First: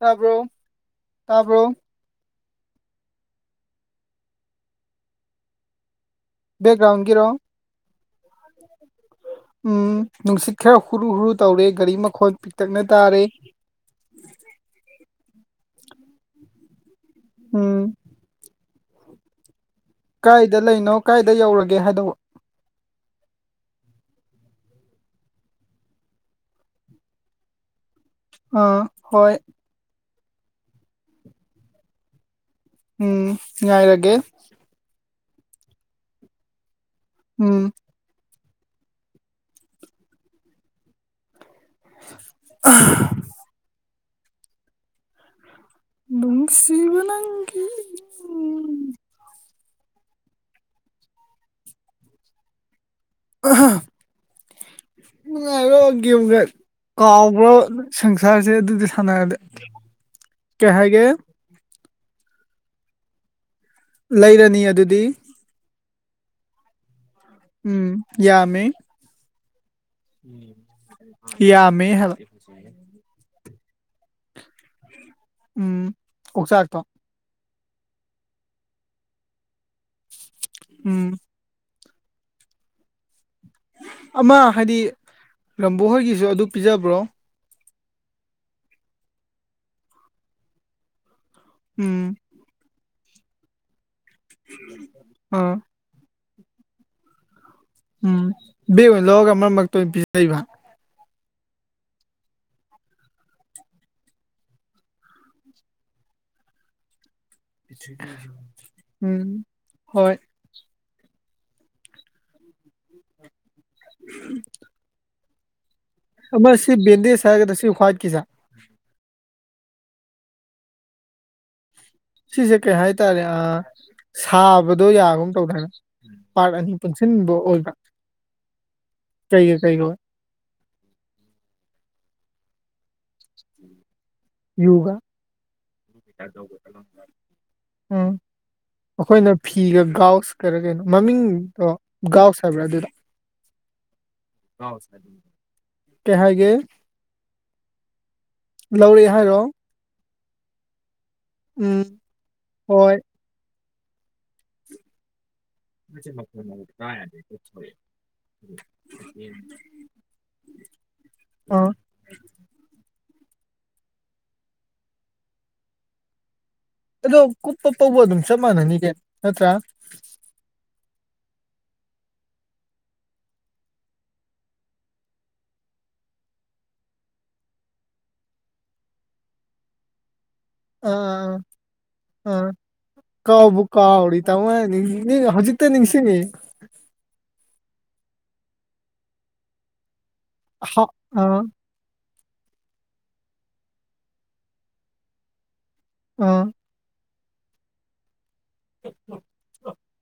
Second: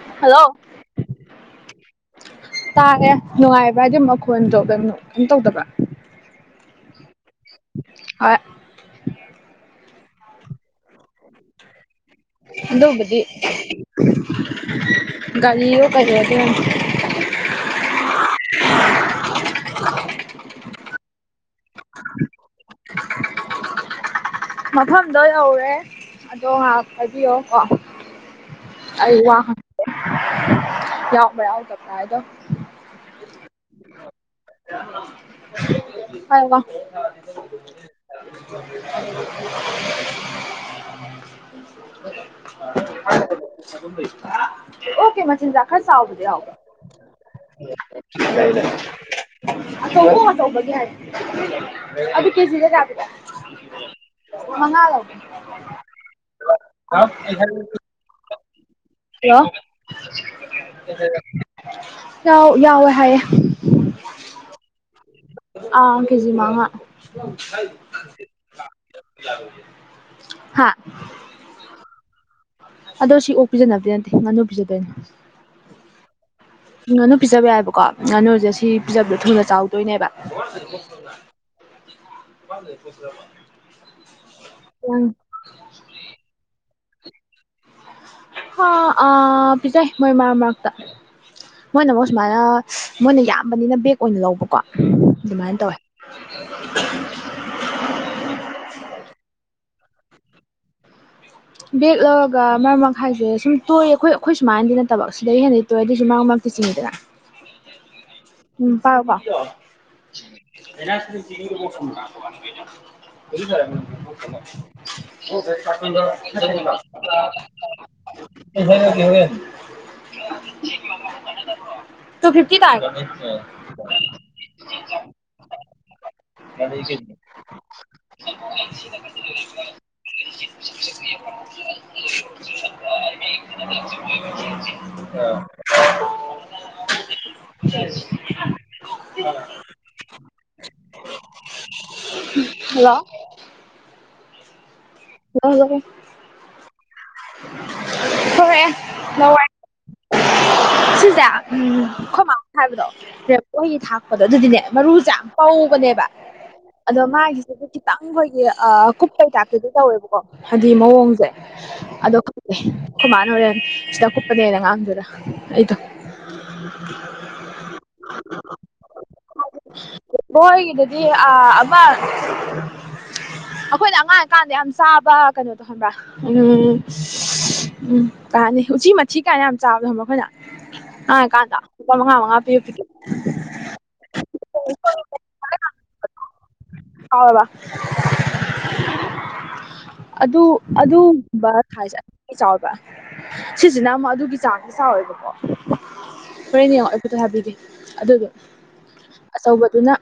ꯇꯥꯕ꯭ꯔꯣ ꯍꯜꯂꯣ ꯇꯥꯕ꯭ꯔꯣ ꯇꯥꯔꯦ ꯅꯨꯡꯉꯥꯏꯕ꯭ꯔꯥ ꯍꯥꯏꯗꯤ ꯃꯈꯣꯟꯗꯣ ꯀꯩꯅꯣ ꯀꯩꯝ ꯇꯧꯗꯕ꯭ꯔꯥ ꯕꯦꯛꯜ꯭ꯔꯥꯟꯗꯒꯤꯔꯣ ꯍꯣꯏ ꯎꯝ ꯅꯨꯡꯁꯤꯠ ꯈꯔ ꯍꯨꯔꯨ ꯍꯨꯔꯨ ꯇꯧꯔꯦ ꯒꯥꯔꯤ ꯃ ꯑꯗꯨꯕꯨꯗꯤ ꯒꯥꯔꯤꯒꯥ ꯀꯩꯒ ꯑꯗꯨꯝ ꯎꯝ ꯀꯥꯏꯗ ꯂꯩꯅꯣ ꯀꯥꯏꯗ ꯌꯧꯔꯒꯦ ꯍꯥꯏꯗꯧꯕ ꯃꯐꯝꯗꯣ ꯌꯧꯔꯦ ꯑꯗꯣ ꯉꯥꯏꯍꯥꯛ ꯍꯥꯏꯕꯤꯌꯣ ꯀꯣ ꯑꯥ ꯑ ꯍꯣꯏ ꯋꯥ ꯍꯟꯒꯦ ꯌꯥꯎꯕ ꯌꯥꯎ ꯗꯔꯕꯥ ꯍꯥꯏꯗꯣ ꯎꯝ ꯉꯥꯏꯔꯒꯦ [unintelligible] ꯎꯝ [unintelligible] ꯑꯣꯀꯤ ꯃꯆꯤꯟꯖꯥꯛ ꯈꯔ ꯆꯥꯎꯕꯗꯤ ꯌꯥꯎꯕꯔꯥ ꯅꯨꯡꯁꯤꯕ ꯅꯪꯒꯤ ꯎꯝ ꯑꯆꯧꯕꯥ ꯑꯣꯛ ꯑꯆꯧꯕꯒꯤ ꯍꯥꯏ ꯑꯗꯨ ꯀꯦꯖꯤꯗ ꯀꯌꯥ ꯄꯤꯒꯦ ꯑꯍꯥ ꯅꯨꯡꯉꯥꯏꯕꯔꯣ ꯒꯦꯝꯒꯥ ꯀꯥꯎꯕ꯭ꯔ ꯁꯪꯁꯥꯔꯁꯦ ꯑꯗꯨꯗꯤ ꯁꯥꯟꯅꯔꯗꯤ ꯍꯜꯂꯣ ꯀꯩ ꯍꯥꯏꯒꯦ ꯌꯥ ꯌꯥꯎꯋꯦ ꯍꯥꯏꯌꯦ ꯂꯩꯔꯅꯤ ꯑꯗꯨꯗꯤ ꯑ ꯀꯦꯖꯤ ꯃꯉꯥ ꯎꯝ ꯍꯥ ꯌꯥꯝ ꯃꯦ ꯍꯥꯌꯕ ꯑꯗꯣ ꯁꯤ ꯑꯣꯛ ꯄꯤꯖꯅꯕꯗ ꯅꯠꯇꯦ ꯉꯥꯅꯨ ꯄꯤꯖꯗꯣꯏꯅꯤ ꯎꯝ ꯑꯣꯛꯆꯥꯛꯇꯣ ꯉꯥꯅꯨ ꯄꯤꯖꯕ ꯌꯥꯏꯕꯀꯣ ꯉꯥꯅꯨꯁꯦ ꯁꯤ ꯄꯤꯖꯕꯗꯣ ꯊꯨꯅ ꯆꯥꯎꯗꯣꯏꯅꯦꯕ ꯎꯝ [unintelligible] ꯑꯃ ꯍꯥꯏꯗꯤ ꯅꯪ ꯂꯝꯕꯣ ꯍꯣꯏꯒꯤꯁꯨ ꯑꯗꯨ ꯄꯤꯖꯕ꯭ꯔꯣ ꯑ ꯑꯥ ꯄꯖꯩ ꯃꯣꯏ ꯃꯔꯛ ꯃꯔꯛꯇ ꯃꯣꯏꯅ ꯎꯝ ꯃꯣ ꯁꯨꯃꯥꯏꯅ ꯃꯣꯏꯅ ꯌꯥꯝꯕꯅꯤꯅ ꯕꯦꯛ ꯑꯣꯏꯅ ꯂꯧꯕꯀꯣ ꯑꯥ ꯑꯗꯨꯃꯥꯏꯅ ꯇꯧꯋꯦ [unintelligible] ꯎꯝ ꯕꯦꯛ ꯑꯣꯏꯅ ꯂꯧꯔꯒ ꯃꯔꯛ ꯃꯔꯛꯇ ꯑꯣꯏꯅ ꯄꯤꯖꯩꯕ ꯕꯦꯛ ꯂꯧꯔꯒ ꯃꯔꯛ ꯃꯔꯛ ꯍꯥꯏꯁꯦ ꯁꯨꯝ ꯇꯣꯏꯑ ꯑꯩꯈꯣꯏ ꯈꯣꯏ ꯁꯨꯃꯥꯏꯅꯗꯤ ꯅꯠꯇꯕ ꯁꯤꯗꯩꯩ ꯍꯦꯟꯗꯤ ꯇꯣ ꯑꯗꯨꯗꯤꯁꯨ ꯃꯔꯛ ꯃꯔꯛꯇꯥ [unintelligible] ꯎꯝ ꯍꯣꯏ [unintelligible] ꯑꯣ ꯊ [unintelligible] ꯑꯃ ꯁꯤ ꯕꯦꯟꯗꯦꯁ ꯍꯥꯏꯒꯗꯔꯥ ꯁꯤ ꯍ꯭ꯋꯥꯠꯀꯤ ꯁꯦ [unintelligible] ꯁꯤꯁꯦ ꯐꯤꯐꯇꯤ ꯀꯩ ꯇꯥꯔꯦ ꯍꯥꯏꯇꯥꯔꯦ ꯁꯥꯕꯗꯣ ꯌꯥꯒꯨꯝ ꯇꯧꯗꯥꯏꯅꯦ ꯄꯥꯔꯠ ꯄꯨꯟꯁꯤꯟꯕ ꯑꯣꯏꯕ ꯀꯩꯒ ꯀꯩꯒ [unintelligible] ꯌꯨꯒ ꯎꯝ [inaudible] ꯑꯩꯈꯣꯏꯅ ꯐꯤꯒ ꯒꯥꯎꯁ ꯈꯔ ꯀꯩꯅꯣ ꯃꯃꯤꯡꯗꯣ ꯒꯥꯎꯁ ꯍꯥꯏꯕ꯭ꯔꯥ ꯑꯗꯨꯗ ꯍꯜꯂꯣ [inaudible] [unintelligible] ꯀꯩꯍꯥꯏꯒꯦ ꯍꯣꯏ ꯂꯧꯔꯛꯑꯦ ꯍꯥꯏꯔꯣ ꯅꯨꯡꯋꯥꯏ ꯁꯤꯖꯥ ꯎꯝ ꯈꯣꯏ ꯃꯅꯥ ꯍꯥꯏꯕꯗꯣ ꯍꯣꯏ ꯃꯣꯏꯒꯤ ꯊꯥꯛꯄꯗꯣ ꯑꯗꯨꯗꯤꯅꯦ ꯃꯔꯨꯁꯦ ꯌꯥꯝ ꯄꯧꯕꯅꯦꯕ ꯑꯗꯣ [unintelligible] ꯃꯥꯒꯤꯁꯤꯗꯤ ꯈꯤꯇꯪ ꯑꯩꯈꯣꯏꯒꯤ ꯀꯨꯞꯄꯩ ꯇꯥꯏꯄꯇꯥꯗꯤ ꯇꯧꯋꯦꯕꯀꯣ ꯍꯥꯏꯗꯤ ꯃꯑꯣꯡꯁꯦ ꯑꯥ ꯑꯗꯣ ꯈꯪꯗꯦ ꯈꯣꯏ ꯃꯅꯥ ꯍꯨꯔꯦ ꯁꯤꯗ ꯀꯨꯞꯄꯅꯦꯅ ꯉꯥꯪ ꯉꯛ ꯇꯣꯏꯔꯥ ꯑꯩꯗꯣ ꯑꯗꯣ ꯀꯨꯞꯄ ꯄꯧꯕ ꯑꯗꯨꯝ ꯆꯞ ꯃꯥꯟꯅꯤ ꯀꯔꯤꯅꯣ ꯅꯠꯇ꯭ꯔꯥ ꯃꯣꯏꯒꯤꯗꯨꯗꯤ ꯑꯥ ꯑꯃꯥ ꯑꯩꯈꯣꯏꯅ ꯑꯉꯥꯡ ꯑꯣꯏꯀꯥꯟꯗ ꯌꯥꯝ ꯆꯥꯕ ꯀꯩꯅꯣꯗꯣ ꯈꯪꯕ꯭ꯔꯥ ꯎꯝ ꯎꯝ ꯇꯥꯅꯤ ꯎꯆꯤ ꯃꯊꯤ ꯀꯥꯏꯅ ꯌꯥꯝ ꯆꯥꯕꯗꯣꯕ ꯑꯩꯈꯣꯏꯅ ꯑ ꯀꯥꯗ ꯑ ꯀꯥꯎꯕꯨ ꯀꯥꯎ ꯎꯔꯤ ꯇꯃ [unintelligible] ꯍꯧꯖꯤꯛꯇ ꯅꯤꯡꯁꯤꯅꯤ ꯍꯥꯎꯕ [unintelligible] ꯑꯗꯨ ꯍꯥ ꯑꯗꯨ ꯑꯥ [unintelligible] ꯁꯦ ꯆꯥꯎꯕ ꯁꯤꯁꯤꯅ ꯑꯃꯨꯛ ꯑꯗꯨꯒꯤ ꯆꯥꯡꯁꯦ ꯆꯥꯎꯋꯦꯕꯀꯣ ꯑꯣ ꯍꯣꯔꯦꯟ ꯌꯦꯡꯉꯣ ꯑꯩꯐꯠꯇꯣ ꯍꯥꯏꯕꯤꯒꯦ ꯑꯗꯨꯗꯣ ꯑꯆꯧꯕꯗꯨꯅ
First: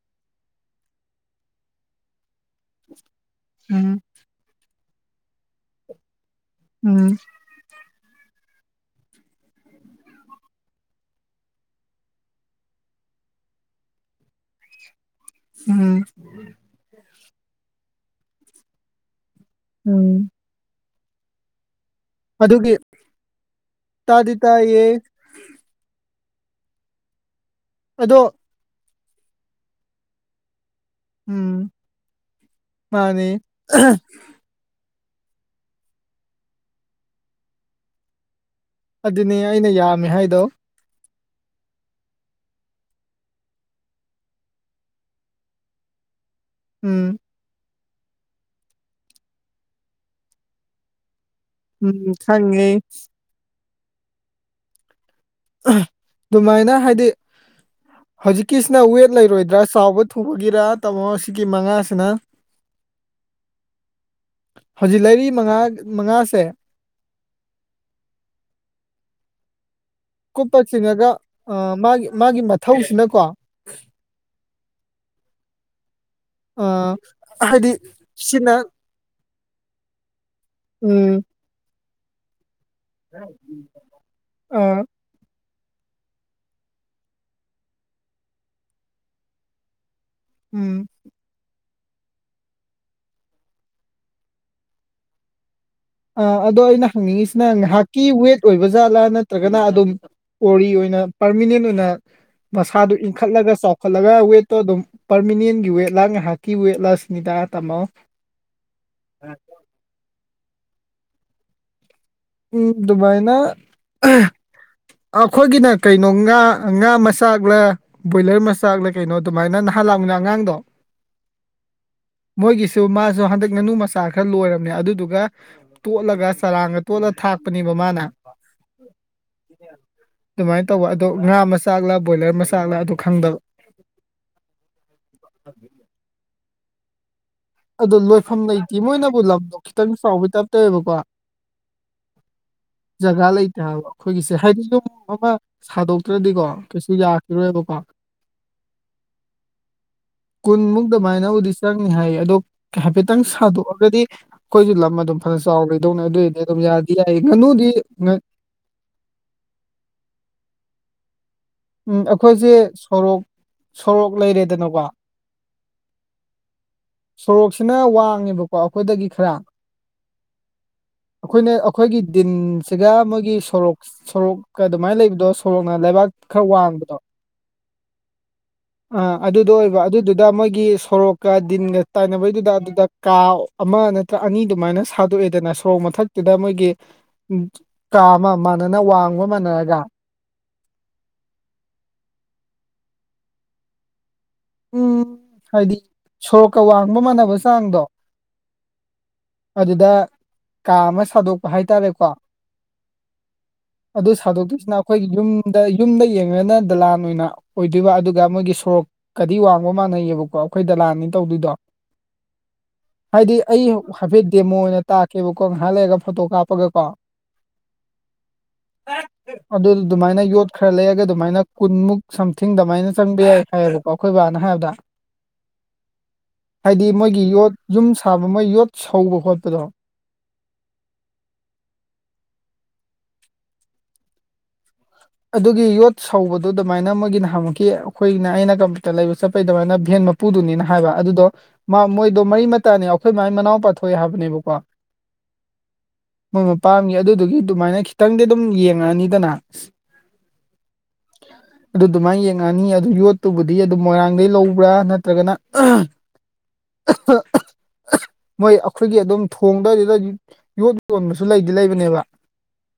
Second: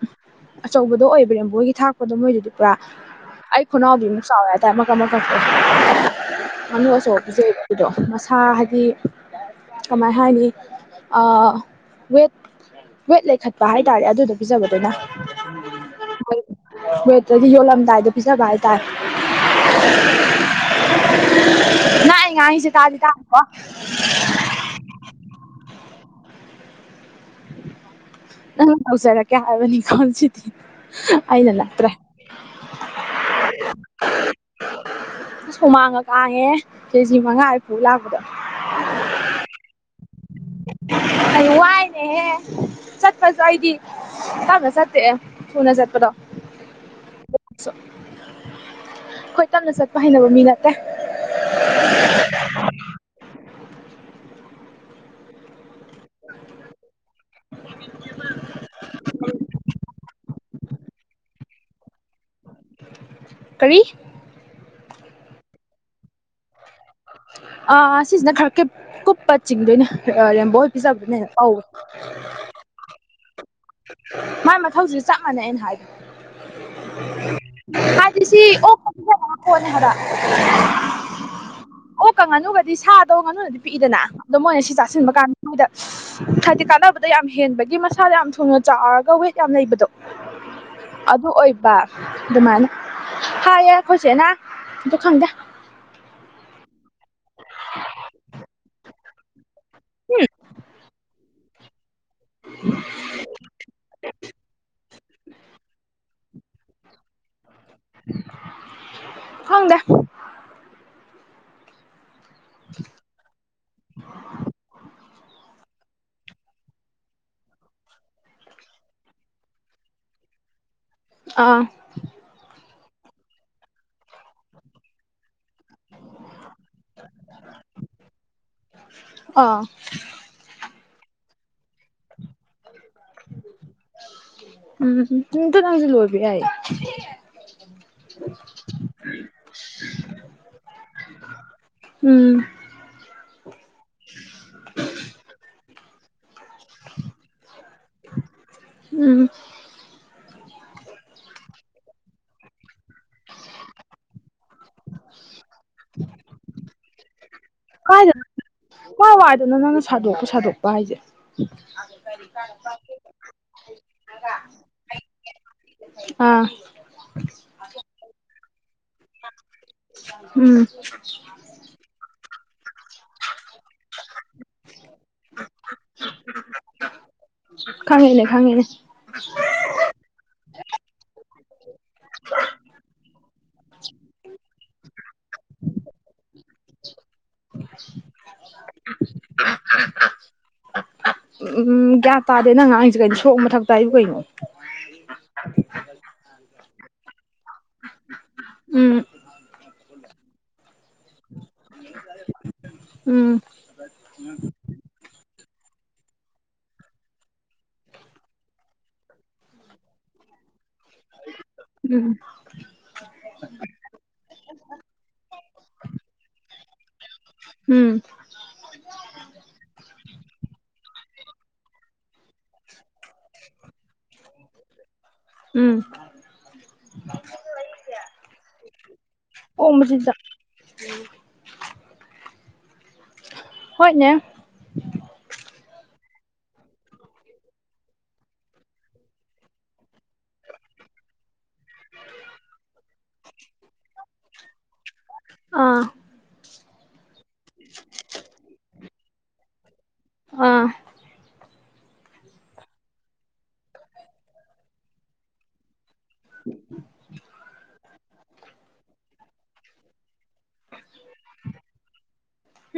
ꯑꯆꯧꯕꯗꯣ ꯑꯣꯏꯕ꯭ꯔꯥꯕꯣꯏꯒꯤ ꯊꯥꯛꯄꯗꯣ ꯃꯣꯏꯗꯨꯗꯤ ꯄꯨꯔꯥ ꯑꯩ ꯎꯝ ꯈꯨꯅꯥꯎꯗꯨ ꯁꯥꯎ [unintelligible] ꯉꯥꯅꯨ ꯎꯝ ꯑꯆꯧꯕ [unintelligible] ꯃꯁꯥ ꯍꯥꯏꯗꯤ ꯀꯃꯥꯏ ꯍꯥꯏꯅꯤ ꯋꯦꯠ ꯋꯦꯠ ꯂꯩꯈꯠꯄ ꯍꯥꯏꯇꯥꯔꯦ ꯑꯗꯨꯗꯣ ꯄꯤꯖꯕꯗꯨꯅ ꯎꯝ ꯋꯦꯠꯇꯗꯤ ꯌꯣꯜꯂꯝꯗꯥꯏꯗ ꯄꯤꯖꯕ ꯍꯥꯏꯇꯥꯔꯦ ꯎꯝ ꯑꯩꯅ ꯉꯥꯡꯏꯁꯦ ꯇꯥꯗꯤ ꯇꯥ [unintelligible] ꯇꯗꯤ ꯇ ꯌꯦ ꯑꯗꯣ [unintelligible] ꯍꯥꯏꯕꯅꯤ ꯀꯣꯟꯁꯤ ꯑꯩꯅ ꯎꯝ ꯂꯥꯛꯇ꯭ꯔꯦ ꯃꯥꯅꯤ ꯑꯁ ꯍꯨꯃꯥꯡꯉ ꯀꯥꯡꯉꯦ ꯀꯦꯖꯤ ꯃꯉꯥ ꯍꯐꯨ ꯂꯥꯛꯄꯗꯣ ꯑꯗꯨꯅꯦ ꯑꯩꯅ ꯌꯥꯝꯃꯦ ꯍꯥꯏꯗꯣ ꯑ ꯋꯥꯏꯅꯦ ꯍꯦ ꯆꯠꯄꯁꯨ ꯑꯩꯗꯤ ꯇꯪꯅ ꯆꯠꯇꯦ ꯊꯨꯅ ꯆꯠꯄꯗꯣ ꯎꯝ ꯑꯩꯈꯣꯏ ꯇꯞꯅ ꯆꯠꯄ ꯍꯩꯅꯕ ꯃꯤ ꯅꯠꯇꯦ ꯎꯝ ꯍꯪꯉꯦ ꯑꯗꯨꯃꯥꯏꯅ ꯍꯥꯏꯗꯤ ꯍꯧꯖꯤꯛꯀꯤꯁꯤꯅ ꯋꯦꯠ ꯂꯩꯔꯣꯏꯗ꯭ꯔꯥ ꯆꯥꯎꯕ ꯊꯨꯕꯒꯤꯔꯥ ꯇꯥꯃꯣ ꯁꯤꯒꯤ ꯃꯉꯥꯁꯤꯅ ꯀꯔꯤ ꯍꯧꯖꯤꯛ ꯂꯩꯔꯤ ꯃꯉꯥ ꯃꯉꯥꯁꯦ ꯑꯥ ꯁꯤꯁꯤꯅ ꯈꯔ ꯀꯩ ꯀꯨꯞꯄ ꯆꯤꯡꯗꯣꯏꯅꯦ ꯔꯦꯝꯕꯣ ꯀꯨꯞꯄ ꯆꯤꯡꯉꯒ ꯄꯤꯖꯕꯗꯨꯅ ꯍꯦꯟꯀꯧꯋ ꯑꯥ ꯃꯥꯒꯤ ꯃꯥꯒꯤ ꯃꯠ ꯊꯧꯁꯤꯅꯀꯣ ꯃꯥꯏ ꯃꯊꯧꯁꯤ ꯆꯞ ꯃꯥꯟꯅꯩ ꯑꯩꯅ ꯍꯥꯏꯗꯣ ꯑ ꯍꯥꯏꯗꯤ ꯍꯥꯏꯗꯤ ꯁꯤ ꯁꯤꯅ [unintelligible] ꯎꯝ ꯑꯣꯛꯀ ꯉꯥꯅꯨꯒꯗꯤ ꯁꯥꯗꯣ ꯉꯥꯅꯨꯅꯗꯤ ꯄꯤꯛꯏꯗꯅ ꯑꯗꯣ ꯃꯣꯏꯅ ꯁꯤ ꯑꯥ ꯆꯥꯁꯤꯟꯕ ꯀꯥꯟꯗ ꯃꯣꯏꯗ ꯍꯥꯏꯗꯤ ꯀꯥꯟꯅꯕꯗ ꯌꯥꯝ ꯍꯦꯟꯕꯒꯤ ꯃꯁꯥꯗ ꯌꯥꯝ ꯊꯨꯅ ꯆꯥꯎꯔꯒ ꯋꯦꯠ ꯌꯥꯝꯅ ꯂꯩꯕꯗꯣ ꯎꯝ ꯑꯗꯨ ꯑꯣꯏꯕ ꯑꯗꯨꯃꯥꯏꯅ ꯍꯥꯏꯌꯦ ꯑꯩꯈꯣꯏꯁꯦꯅ ꯑꯗꯨ ꯈꯪꯗꯦ ꯑ ꯑꯗꯣ ꯑꯩꯅ ꯍꯪꯅꯤꯡꯉꯤꯁꯤꯅ ꯉꯥꯏꯍꯥꯛꯀꯤ ꯋꯦꯠ ꯑꯣꯏꯕ ꯖꯥꯠꯂꯥ ꯅꯠꯇ꯭ꯔꯒꯅ ꯑꯗꯨꯝ ꯑꯣꯔꯤ ꯑꯣꯏꯅ ꯄꯥꯔꯃꯤꯅꯦꯟ ꯑꯣꯏꯅ ꯃꯁꯥꯗꯨ ꯏꯟꯈꯠꯂꯒ ꯆꯥꯎꯈꯠꯂꯒ ꯋꯦꯠꯇꯣ ꯑꯗꯨꯝ ꯄꯔꯃꯤꯅꯦꯟꯒꯤ ꯋꯦꯠ ꯂꯥꯡꯅ ꯀ ꯑꯣꯏꯋꯦꯠꯂꯁꯅꯤꯗꯥ ꯇꯥꯃꯣ [unintelligible] ꯍꯪꯗ ꯎꯝ ꯗꯨꯃꯥꯏꯅ ꯑꯩꯈꯣꯏꯒꯤꯅ ꯀꯩꯅꯣ ꯉꯥ ꯉꯥ ꯃꯆꯥꯛꯂ ꯕꯣꯏꯂꯔ ꯃꯆꯥꯛꯂ ꯀꯩꯅꯣ ꯑꯗꯨꯃꯥꯏꯅ ꯅꯍꯥꯟ ꯂꯥꯛꯃꯤꯟꯅꯕ ꯑꯉꯥꯡꯗꯣ ꯑꯥ [unintelligible] ꯃꯣꯏꯒꯤꯁꯨ ꯃꯥꯁꯨ ꯍꯟꯗꯛ ꯉꯥꯅꯨ ꯃꯆꯥ ꯈꯔ ꯂꯣꯏꯔꯝꯅꯦ ꯑꯗꯨꯗꯨꯒ ꯇꯣꯠꯂꯒ ꯆꯔꯥꯡꯒ ꯇꯣꯠꯂ ꯊꯥꯛꯄꯅꯦꯕ ꯃꯥꯅ ꯑꯥ ꯑꯗꯨꯃꯥꯏꯅ ꯇꯧꯕ ꯑꯗꯣ ꯉꯥ ꯃꯆꯥꯥꯛꯂ ꯕꯣꯏꯂꯔ ꯃꯆꯥ ꯆꯥꯛꯂ ꯑꯗꯨ ꯈꯪꯗꯕ ꯎꯝ ꯇ‌ꯣ ꯅꯪꯁꯨ ꯂꯣꯏꯕ ꯌꯥꯏꯌ‌ꯦ ꯑꯗ‌ꯣ ꯂꯣꯏꯐꯝ ꯂꯩꯇꯦ ꯃꯣꯏꯅꯕꯨ ꯂꯝꯗꯣ ꯈꯤꯇꯪ ꯆꯥꯎꯕꯩ ꯇꯥꯏꯞ ꯇꯧꯋꯦꯕꯀꯣ ꯎꯝ ꯖꯒꯥ ꯂꯩꯇꯦ ꯍꯥꯏꯕ ꯑꯩꯈꯣꯏꯒꯤꯁꯦ ꯍꯥꯏꯗꯤ ꯌꯨꯝ ꯑꯃ ꯁꯥꯗꯣꯛꯇ꯭ꯔꯗꯤꯀꯣ ꯀꯩꯁꯨ ꯌꯥꯈꯤꯔꯣꯏꯕ ꯀꯣ ꯎꯝ ꯀꯨꯟꯃꯨꯛ ꯗꯨꯃꯥꯏꯅꯕꯨꯗꯤ ꯆꯪꯅꯤ ꯍꯥꯏ ꯑꯗꯣ ꯍꯥꯏꯐꯦꯠꯇꯪ ꯁꯥꯗꯣꯛꯑꯒꯗꯤ ꯑꯩꯈꯣꯏꯒꯤ ꯂꯝ ꯑꯗꯨꯝ ꯐꯅ ꯆꯥꯎꯅ ꯂꯩꯗꯧꯅꯤ ꯑꯗꯨꯏꯗꯤ ꯑꯗꯨꯝ ꯌꯥ ꯌꯥꯏ ꯉꯥꯅꯨꯗꯤ ꯉ ꯀꯥꯏꯗꯅꯣ ꯀꯥꯏ ꯋꯥꯏꯗꯅ‌ꯣ ꯅꯪꯅ ꯁꯥꯗꯣꯛꯄ ꯁꯥꯗꯣꯛꯄ ꯍꯥꯏꯁꯦ ꯎꯝ ꯑꯩꯈꯣꯏꯁꯦ ꯁꯣꯔꯣꯛ ꯁꯣꯔꯣꯛ ꯂꯩꯔꯦꯗꯅꯀꯣ ꯑꯥ ꯁꯣꯔꯣꯛꯁꯤꯅ ꯋꯥꯡꯉꯦꯕꯀꯣ ꯑꯩꯈꯣꯏꯗꯒꯤ ꯈꯔ ꯎꯝ ꯑꯩꯈꯣꯏꯅ ꯑꯩꯈꯣꯏꯒꯤ ꯗꯤꯟꯁꯤꯒ ꯃꯣꯏꯒꯤ ꯁꯣꯔꯣꯛ ꯁꯣꯔꯣꯛꯀ ꯑꯗꯨꯃꯥꯏꯅ ꯂꯩꯕꯗꯣ ꯁꯣꯔꯣꯛꯅ ꯂꯩꯕꯥꯛ ꯈꯔ ꯋꯥꯡꯕꯗꯣ ꯈꯪꯉꯦꯅꯦ ꯈꯪꯉꯦꯅꯦ ꯑꯥ ꯑꯗꯨꯗꯣ ꯑꯣꯏꯕ ꯑꯗꯨꯗꯨꯗ ꯃꯣꯏꯒꯤ ꯁꯣꯔꯣꯛꯀ ꯗꯤꯟꯒ ꯇꯥꯏꯅꯕꯩꯗꯨꯗ ꯑꯗꯨꯗ ꯀꯥꯎ ꯑꯃ ꯅꯠꯇ꯭ꯔ ꯑꯅꯤ ꯑꯗꯨꯃꯥꯏꯅ ꯁꯥꯗꯣꯛꯑꯦꯗꯅ ꯁꯣꯔꯣꯛ ꯃꯊꯛꯇꯨꯗ ꯃꯣꯏꯒꯤ ꯎꯝ ꯀꯥꯃ ꯃꯥꯟꯅꯅ ꯋꯥꯡꯕ ꯃꯥꯟꯅꯔꯒ ꯎꯝ ꯒ꯭ꯌꯥꯟ ꯇꯥꯗꯦ ꯅꯪ ꯉꯥꯡꯉꯤꯁꯦ ꯀꯩꯅꯣ ꯁꯣꯔ‌ꯣꯛ ꯃꯊꯛꯇ ꯍꯥꯏꯕꯨ ꯀꯩꯅꯣ ꯎꯝ ꯍꯥꯏꯗꯤ ꯁꯣꯔꯣꯛꯀ ꯋꯥꯡꯕ ꯃꯥꯟꯅꯕ ꯆꯥꯡꯗꯣ ꯎꯝ ꯑꯗꯨꯗ ꯀꯥ ꯑꯃ ꯁꯥꯗꯣꯛꯄ ꯍꯥꯏꯇꯥꯔꯦꯀꯣ ꯎꯝ ꯑꯗꯨ ꯁꯥꯗꯣꯛꯇꯣꯏꯁꯤꯅ ꯑꯩꯈꯣꯏꯒꯤ ꯌꯨꯝꯗ ꯌꯨꯝꯗ ꯌꯦꯡꯉꯒꯅ ꯗꯂꯥꯟ ꯑꯣꯏꯅ ꯑꯣꯏꯗꯣꯏꯕ ꯑꯗꯨꯒ ꯃꯣꯏꯒꯤ ꯁꯣꯔꯣꯛꯀꯗꯤ ꯋꯥꯡꯕ ꯃꯥꯟꯅꯩꯌꯦꯕꯀꯣ ꯑꯩꯈꯣꯏ ꯗꯣꯂꯥꯟꯅꯤ ꯇꯧꯗꯣꯏꯗꯣ ꯎꯝ ꯍꯥꯏꯗꯤ ꯑꯩ ꯍꯥꯏꯐꯦꯠ ꯗꯦꯃꯣ ꯑꯣꯏꯅ ꯇꯥꯛꯀꯦꯕꯀꯣ ꯉꯥꯏꯍꯥꯛ ꯂꯩꯔꯒ ꯐꯣꯇꯣ ꯀꯥꯞꯄꯒ ꯀꯣ ꯎꯝ [unintelligible] ꯑꯗꯨ ꯑꯗꯨꯃꯥꯏꯅ ꯌꯣꯠ ꯈꯔ ꯂꯩꯔꯒ ꯑꯗꯨꯃꯥꯏꯅ ꯀꯨꯟꯃꯨꯛ ꯁꯝꯊꯤꯡ ꯑꯗꯨꯃꯥꯏꯅ ꯆꯪꯕ ꯌꯥꯏ ꯍꯥꯏꯕ ꯑꯣ ꯑꯩꯈꯣꯏ ꯕꯥꯅ ꯍꯥꯏꯕꯗ ꯎꯝ ꯍꯥꯏꯗꯤ ꯃꯣꯏꯒꯤ ꯌꯣꯠ ꯌꯨꯝ ꯁꯥꯕ ꯃꯣꯏ ꯌꯣꯠ ꯁꯧꯕ ꯈꯣꯠꯄꯗꯣ ꯑꯣꯛ ꯃꯆꯤꯟꯖꯥꯛ ꯍꯣꯏꯅꯦ ꯑꯗꯨꯒꯤ ꯌꯣꯠ ꯁꯧꯕꯗꯨ ꯑꯗꯨꯃꯥꯏꯅ ꯃꯣꯏꯒꯤ ꯅꯍꯥꯟꯃꯨꯛꯈꯤ ꯑꯩꯈꯣꯏꯅ ꯑꯩꯅ ꯀꯝꯄ꯭ꯌꯨꯇꯔ ꯂꯩꯕ ꯆꯠꯄꯩ ꯑꯗꯨꯃꯥꯏꯅ ꯚꯦꯟ ꯃ ꯄꯨꯗꯨꯅꯤꯅ ꯍꯥꯏꯕ ꯑꯗꯨꯗꯣ ꯃꯥ ꯃꯣꯏꯗꯣ ꯃꯔꯤ ꯃꯇꯥꯅꯦ ꯑꯩꯈꯣꯏ ꯃꯥꯏ ꯃꯅꯥꯎ ꯄꯥꯊꯣꯛꯑꯦ ꯍꯥꯏꯕꯅꯦꯕꯀꯣ ꯑꯥ ꯄꯥꯝꯈꯤ ꯑꯗꯨꯗꯨꯒꯤ ꯑꯗꯨꯃꯥꯏꯅ ꯈꯤꯇꯪꯗꯤ ꯑꯗꯨꯝ ꯌꯦꯡꯉꯛꯑꯅꯤꯗꯅ ꯑꯥ [unintelligible] ꯑꯗꯨ ꯑꯗꯨꯃꯥꯏꯅ ꯌꯦꯡꯉꯛꯑꯅꯤ ꯑꯗꯨ ꯌꯣꯠꯇꯨꯕꯨꯗꯤ ꯑꯗꯨꯝ ꯃꯣꯏꯔꯥꯡꯗꯒꯤ ꯂꯧꯕ꯭ꯔꯥ ꯅꯠꯇ꯭ꯔꯒꯅ [unintelligible] ꯃꯣꯏ ꯑꯩꯈꯣꯏꯒꯤ ꯑꯗꯨꯝ ꯊꯣꯡꯗꯥꯏꯗꯨꯗ ꯗꯨꯝ ꯌꯣꯠ ꯌꯣꯟꯕꯁꯨ ꯂꯩꯗꯤ ꯂꯩꯕꯅꯦꯕ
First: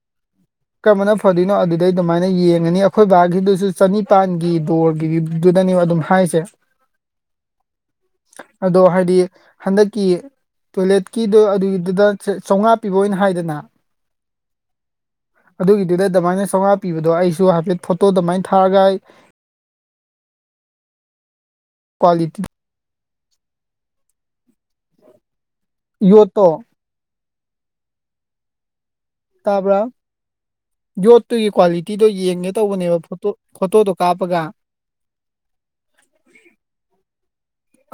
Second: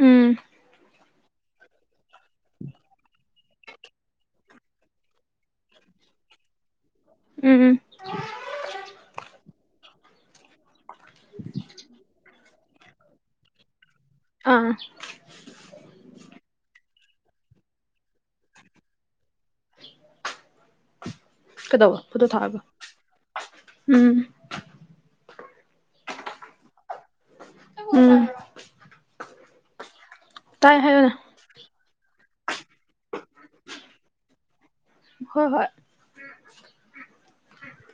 ꯎꯝ ꯀꯔꯃꯅ ꯐꯗꯣꯏꯅꯣ ꯑꯗꯨ ꯑꯗꯨꯗꯩ ꯑꯗꯨꯃꯥꯏꯅ ꯌꯦꯡꯉꯅꯤ ꯑꯩꯈꯣꯏ ꯕꯥꯒꯤꯗꯨꯁꯨ ꯆꯅꯤꯄꯥꯟꯒꯤ ꯗꯣꯔꯒꯤꯗꯨꯗꯅꯦꯕ ꯑꯗꯨꯝ ꯍꯥꯏꯁꯦ [inaudible] ꯎꯝ ꯑꯗꯣ ꯍꯥꯏꯗꯤ ꯍꯟꯗꯛꯀꯤ ꯇꯣꯏꯂꯦꯠꯀꯤꯗꯨ ꯑꯗꯨꯒꯤꯗꯨꯗ ꯆꯝꯉꯥ ꯄꯤꯕ ꯑꯣꯏꯅ ꯍꯥꯏꯗꯅ ꯑꯥ ꯑꯗꯨꯒꯤꯗꯨꯗ ꯑꯗꯃꯥꯏꯅ ꯆꯧꯉꯥ ꯄꯤꯕꯗꯣ ꯑꯩꯁꯨ ꯍꯥꯏꯐꯦꯠ ꯐꯣꯇꯣ ꯗꯨꯃꯥꯏꯅ ꯊꯥꯔꯒ ꯑꯩ ꯀꯩꯗꯧꯕ ꯐ‌ꯣꯇꯣ ꯀ꯭ꯋꯥꯂꯤꯇꯤ ꯊꯥꯔꯒ ꯎꯝ ꯌꯣꯠꯇꯣ ꯎꯝ ꯇꯥꯕ꯭ꯔꯥ ꯇꯥꯏ ꯍꯥꯏꯌꯣꯅꯦ ꯇꯨꯒꯤ ꯀ꯭ꯋꯥꯂꯤꯇꯤꯗꯣ ꯌꯦꯡꯒꯦ ꯇꯧꯕꯅꯦꯕ ꯐꯣꯇꯣ ꯐꯣꯇꯣꯗꯣ ꯀꯥꯞꯄꯒ ꯍꯣꯏ ꯍꯣꯏ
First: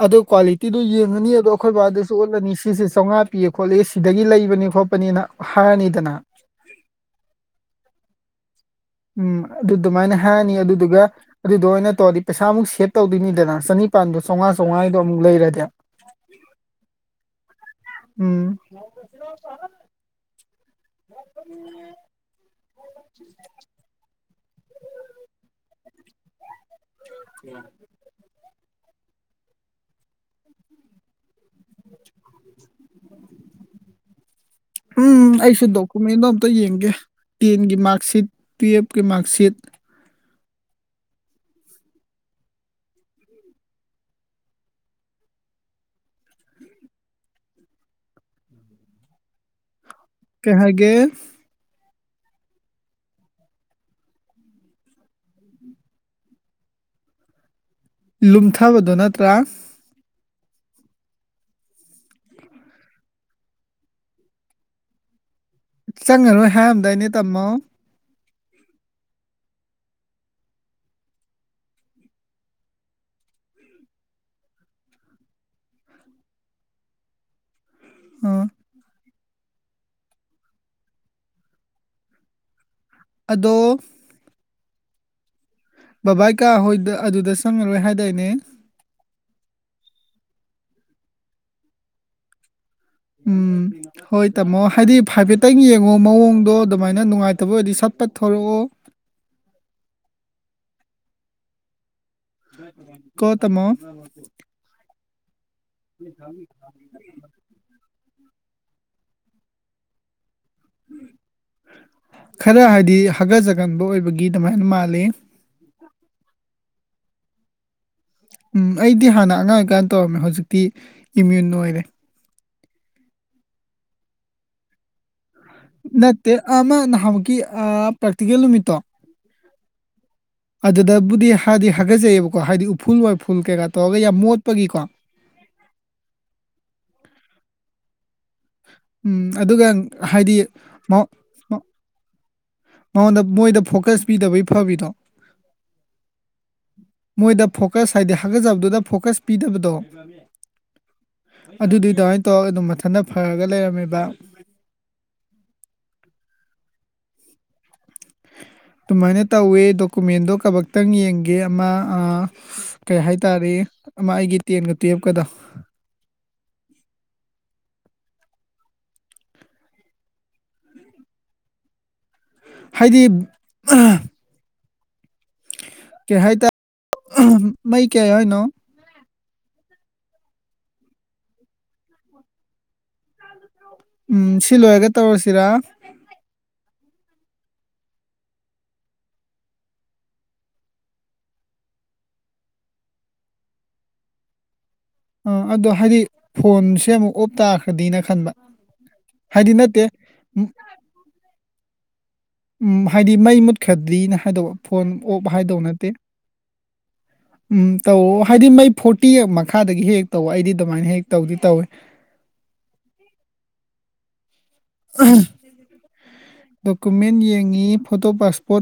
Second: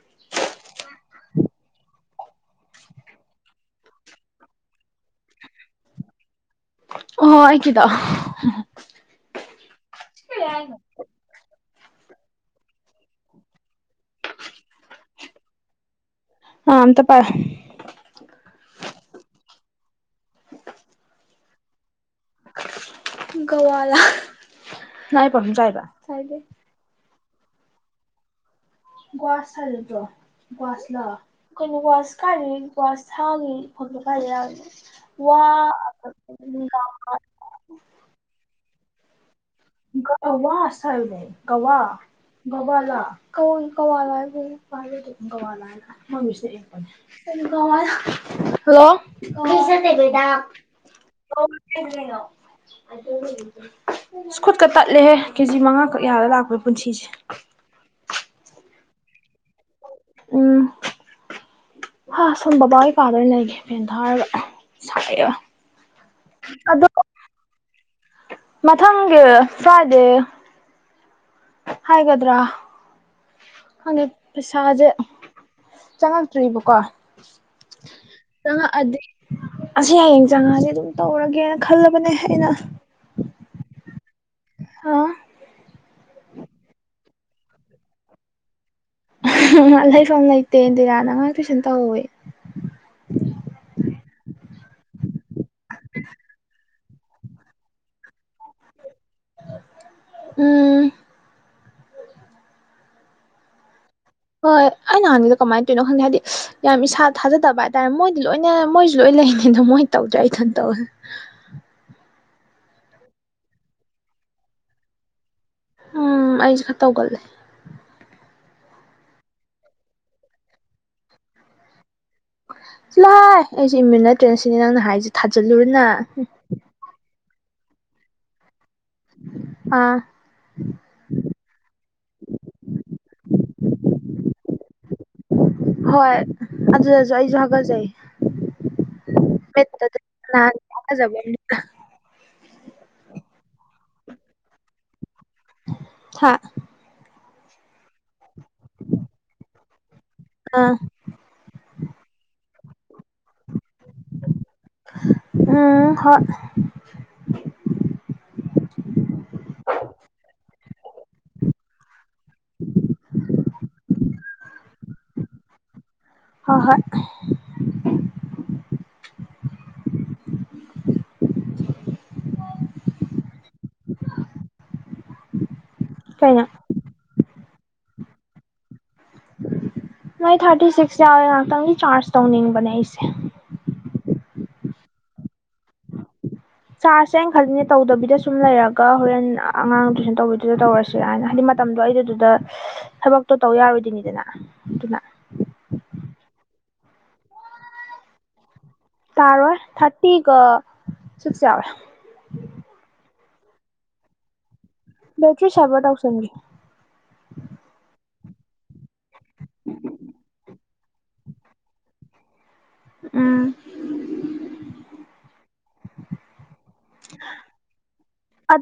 ꯑꯗꯣ ꯀ꯭ꯋꯥꯂꯤꯇꯤꯗꯨ ꯌꯦꯡꯉꯅꯤ ꯑꯗꯣ ꯑꯩꯈꯣꯏ ꯕꯥꯗꯁꯨ ꯎꯠꯂꯅꯤ ꯁꯤꯁꯦ ꯆꯧꯉꯥ ꯄꯤꯌꯦ ꯈꯣꯠꯂꯦ ꯁꯤ ꯁꯤꯗꯒꯤ ꯂꯩꯕꯅꯤ ꯈꯣꯠꯄꯅꯤꯅ ꯍꯥꯏꯔꯅꯤꯗꯅ ꯑꯣꯍꯣ ꯑꯩꯀꯤꯗꯣ ꯑꯣꯍꯣ ꯎꯝ ꯑꯗꯨ ꯗꯨꯃꯥꯏꯅ ꯍꯥꯏꯔꯅꯤ ꯑꯗꯨꯗꯨꯒ ꯑꯗꯨꯗꯣ ꯑꯣꯏꯅ ꯇꯧꯔꯗꯤ ꯄꯩꯁꯥꯃꯨꯛ ꯁꯦꯚ ꯇꯧꯗꯣꯏꯅꯤꯗꯅ ꯆꯅꯤ ꯄꯥꯟꯗꯣ ꯆꯧꯉꯥ ꯆꯧꯉꯥꯏꯗꯣ ꯑꯃꯨꯛ ꯂꯩꯔꯗꯤ ꯑ ꯑꯝꯇ ꯄꯥꯏꯌꯨ ꯎꯝ [unintelligible] [inaudible] [inaudible] ꯒꯋꯥꯂꯥ ꯅꯪ ꯑꯩ ꯄꯥꯐꯤꯝ ꯆꯥꯏꯕ ꯆꯥꯏꯗꯦ [inaudible] ꯒ꯭ꯋꯥ ꯁꯜꯇꯣ ꯒ꯭ꯋꯥꯁꯂꯣ ꯀꯩꯅꯣ ꯒ꯭ꯋꯥꯁ ꯀꯥꯏꯗꯒꯤ ꯒ꯭ꯋꯥꯁ ꯊꯥꯒꯤ [unintelligible] ꯌꯥꯎꯔꯤꯅꯣ ꯋꯥ ꯀꯩꯅꯣꯝꯇ ꯌꯦꯡꯒꯦ ꯇꯦꯟꯒꯤ ꯃꯥꯛꯁꯤꯠ ꯇꯨꯌꯦꯞꯀꯤ ꯃꯥꯛꯁꯤꯠ ꯒ ꯑ ꯋꯥꯁ ꯍꯥꯥꯏꯕꯅꯦ ꯒꯋꯥ ꯒꯋꯥꯂꯥ ꯀꯑꯣꯟ ꯀꯋꯥꯂ ꯍꯥꯏꯕ ꯃꯥꯜꯂꯦ ꯑꯩꯗꯤ ꯒꯋꯥꯂꯥ ꯍꯥꯏꯅ ꯃꯣꯢ ꯃꯤꯁꯅ ꯏꯔꯛꯄꯅꯦ [inaudible] ꯍꯜꯂꯣ [unintelligible] ꯀꯩ ꯍꯥꯏꯒꯦ [unintelligible] ꯁꯀꯨꯠꯀ ꯇꯠꯂꯦꯍꯦ ꯀꯦꯖꯤ ꯃꯉꯥꯈꯛ ꯌꯥꯔꯒ ꯂꯥꯛꯄ ꯄꯨꯟꯁꯤꯁꯦ ꯂꯨꯝꯊꯕꯗꯣ ꯅꯠꯇ꯭ꯔꯥ ꯎꯝ ꯍꯥꯥ ꯁꯣꯝ ꯕꯥꯕꯥꯍꯣꯏ ꯀꯥꯗ ꯑꯣꯏꯅ ꯂꯩꯒꯦ ꯐꯦꯟ ꯊꯥꯔꯒ ꯁꯥꯌꯦꯕ ꯆꯪꯉꯔꯣꯏ ꯍꯥꯏꯔꯝꯗꯥꯏꯅꯦ ꯇꯝꯃꯣ ꯃꯊꯪꯒꯤ ꯐ꯭ꯔꯥꯏꯗꯦ ꯍꯥꯏꯒꯗ꯭ꯔꯥ ꯈꯪꯉꯦ ꯄꯩꯁꯥꯁꯦ ꯆꯪꯉꯛꯇ꯭ꯔꯤꯕꯀꯣ ꯑ ꯆꯉꯛꯑꯗꯤ ꯑꯁ ꯍꯌꯦꯡ ꯆꯪꯉꯗꯤ ꯑꯗꯨꯝ ꯇꯧꯔꯒꯦꯅ ꯈꯜꯂꯕꯅꯦ ꯑꯩꯅ ꯑꯗꯣ ꯑꯥ ꯕꯕꯥ ꯀꯥ ꯍꯣꯏꯗ ꯑꯗꯨꯗ ꯆꯪꯉꯔꯣꯏ ꯍꯥꯏꯗꯥꯏꯅꯦ ꯂꯩꯐꯝ ꯂꯩꯇꯦ ꯏꯟꯗꯤꯔꯥꯅ ꯑꯉꯥꯡ ꯇꯨꯏꯁꯟ ꯇꯧꯋꯦ ꯎꯝ ꯍꯣꯏ ꯇꯥꯝꯃꯣ ꯍꯥꯏꯗꯤ ꯐꯥꯏꯐꯦꯠꯇꯪ ꯌꯦꯡꯉꯣ ꯃꯑꯣꯡꯗꯣ ꯑꯗꯨꯃꯥꯏꯅ ꯅꯨꯡꯉꯥꯏꯇꯕ ꯑꯣꯏꯔꯗꯤ ꯁꯠ ꯐꯠ ꯊꯣꯂꯛꯑꯣ ꯎꯝ ꯀꯣ ꯇꯃꯣ ꯍꯣꯏ ꯑꯩ ꯅꯍꯥꯟꯒꯤꯗꯣ ꯀꯃꯥꯏꯅ ꯇꯧꯔꯤꯅꯣ ꯈꯪꯗꯦ ꯍꯥꯏꯗꯤ ꯌꯥꯝ ꯏꯁꯥ ꯊꯥꯖꯗꯕ ꯇꯥꯏ ꯃꯣꯏꯗꯤ ꯂꯣꯏꯅ ꯃꯣꯏꯁꯨ ꯂꯣꯏ ꯂꯩꯅꯤ ꯑꯗꯣ ꯃꯣꯏ ꯇꯧꯗ꯭ꯔꯦ ꯏꯊꯟ ꯇꯧꯋꯦ ꯈꯔ ꯍꯥꯏꯗꯤ ꯍꯒꯠꯆꯒꯟꯕ ꯑꯣꯏꯕꯒꯤ ꯑꯗꯨꯃꯥꯏꯅ ꯃꯥꯜꯂꯤ ꯎꯝ ꯑꯩꯁꯦ ꯈꯔ ꯇꯧꯒꯠꯂꯦ ꯎꯝ ꯑꯩꯗꯤ ꯍꯥꯟꯅ ꯑꯉꯥꯡ ꯑꯣꯏꯀꯥꯟꯗ ꯇꯧꯔꯝꯃꯦ ꯍꯧꯖꯤꯛꯇꯤ ꯏꯃ꯭ꯌꯨꯟ ꯑꯣꯏꯔꯦ ꯆꯥꯠꯂꯣꯍꯥꯏ ꯑꯩꯁꯦ ꯏꯃ꯭ꯌꯨꯟ ꯅꯠꯇ꯭ꯔꯦ ꯁꯤꯅꯦ ꯅꯪꯅ ꯍꯥꯏꯁꯦ ꯊꯥꯖꯤꯜꯂꯨꯔ ꯅꯪ ꯑꯃꯥ ꯅꯍꯥꯟꯃꯨꯛꯀꯤ ꯑꯥ ꯄ꯭ꯔꯛꯇꯤꯀꯦꯜ ꯅꯨꯃꯤꯠꯇꯣ ꯑꯥ ꯑꯗꯨꯗꯕꯨꯗꯤ ꯍꯥꯏꯗꯤ ꯍꯥꯒꯠꯆꯩꯑꯕꯀꯣ ꯍꯥꯏꯗꯤ ꯎꯐꯨꯜ ꯋꯥꯏꯐꯨꯜ ꯀꯩꯀꯥ ꯇꯧꯔꯒ ꯌꯥꯝ ꯃꯣꯠꯄꯒꯤꯀꯣ ꯍꯣꯏ ꯑꯗꯨꯗꯗꯤ ꯑꯩꯁꯨ ꯍꯥꯒꯠꯆꯩ ꯎꯝ ꯑꯗꯨꯒ ꯃꯤꯠꯇꯗꯤ ꯍꯥꯏꯗꯤ ꯅꯍꯥꯟ ꯃꯥ- [unintelligible] ꯃꯉꯣꯟꯗ ꯃꯣꯏꯗ ꯐꯣꯀ꯭ꯥꯁ ꯄꯤꯗꯕꯒꯤ ꯐꯕꯤꯗꯣ ꯍꯥ ꯃꯣꯏꯗ ꯐꯣꯀꯥ꯭ꯁ ꯍꯥꯏꯗꯤ ꯍꯥꯒꯠꯆꯕꯗꯨꯅ ꯐꯣꯀꯥ꯭ꯁ ꯄꯤꯗꯕꯗꯣ ꯑꯥ ꯑꯗꯨꯗꯨꯗꯤ ꯑꯗꯨꯃꯥꯏꯅ ꯇꯧꯔꯒ ꯑꯗꯨꯝ ꯃꯊꯟꯇ ꯐꯔꯒ ꯂꯩꯔꯝꯃꯤꯕ ꯎꯝ ꯍꯣꯏ ꯑꯗꯨꯃꯥꯏꯅ ꯇꯧꯋꯦ ꯗꯣꯀꯨꯃꯦꯟꯗꯣ ꯀꯕꯛꯇꯪ ꯌꯦꯡꯒꯦ ꯑꯃ ꯑ ꯀꯩ ꯍꯥꯏꯇꯥꯔꯦ ꯑꯃ ꯑꯩꯒꯤ ꯇꯦꯟꯒ ꯇꯨꯌꯦꯜꯞꯀꯗꯣ ꯍꯣꯏ ꯍꯣꯏ ꯍꯥꯏꯗꯤ ꯀꯩ ꯀꯩꯅꯣ ꯍꯥꯏꯇꯥ ꯑꯍꯝ ꯃꯩ ꯀꯌꯥ ꯌꯥꯎꯔꯤꯅꯣ ꯃꯩ ꯊꯥꯔꯇꯤ ꯁꯤꯛꯁ ꯌꯥꯎꯋꯦ ꯉꯥꯏꯍꯥꯛꯇꯪ ꯆꯥꯔꯖ ꯇꯧꯅꯤꯡꯕꯅꯦ ꯑꯩꯁꯦ ꯎꯝ ꯁꯤ ꯂꯣꯏꯔꯒ ꯇꯧꯔꯁꯤꯔꯥ ꯆꯥꯔ꯭ꯁ ꯁꯦ ꯑꯩꯅ ꯈꯜꯂꯤꯅ ꯇꯧꯗꯕꯤꯗ ꯁꯨꯝ ꯂꯩꯔꯒ ꯍꯣꯔꯦꯟ ꯑꯉꯥꯡ ꯇꯨꯋꯏꯁꯟ ꯇꯧꯕꯩꯗꯨꯗ ꯇꯧꯔꯁꯤꯔꯅ ꯍꯥꯏꯗꯤ ꯃꯇꯝꯗꯣ ꯑꯩ ꯗꯨꯗ ꯊꯕꯛꯇꯣ ꯇꯧ ꯌꯥꯔꯣꯏꯗꯣꯏꯅꯤꯗꯅ ꯑꯗꯨꯅ ꯑꯥ ꯑꯗꯣ ꯍꯥꯏꯗꯤ ꯐꯣꯟꯁꯦ ꯑꯃꯨꯛ ꯑꯣꯞ ꯇꯥꯈ꯭ꯔꯗꯤꯅ ꯈꯟꯕ ꯍꯥꯏꯗꯤ ꯇꯥꯔꯣꯏ ꯅꯠꯇꯦ ꯊꯥꯔꯇꯤꯒ ꯎꯝ ꯁꯤꯛꯁ ꯌꯥꯎꯔꯦ ꯎꯝ ꯍꯥꯏꯗꯤ ꯃꯩ ꯃꯨꯠꯈ꯭ꯔꯗꯤꯅ ꯍꯥꯏꯗꯧꯕ ꯐꯣꯟ ꯑꯣꯞ ꯕꯦꯇ꯭ꯔꯤ ꯍꯥꯏꯗꯧ ꯁꯦꯕꯔ ꯅꯠꯇꯦ ꯇꯧꯁꯟꯒꯦ ꯎꯝ ꯇꯧ ꯍꯥꯏꯗꯤ ꯃꯩ ꯐꯣꯔꯇꯤ ꯃꯈꯥꯗꯒꯤ ꯍꯦꯛ ꯇꯧ ꯑꯩꯗꯤ ꯑꯗꯨꯃꯥꯏꯅ ꯍꯦꯛ ꯇꯧꯗꯤ ꯇꯧꯋꯤ ꯎꯝ ꯗꯣꯀꯨꯃꯦꯟ ꯌꯦꯡꯉꯤ ꯐꯣꯇꯣ ꯄꯥꯁꯄꯣꯠ ꯑꯗꯣ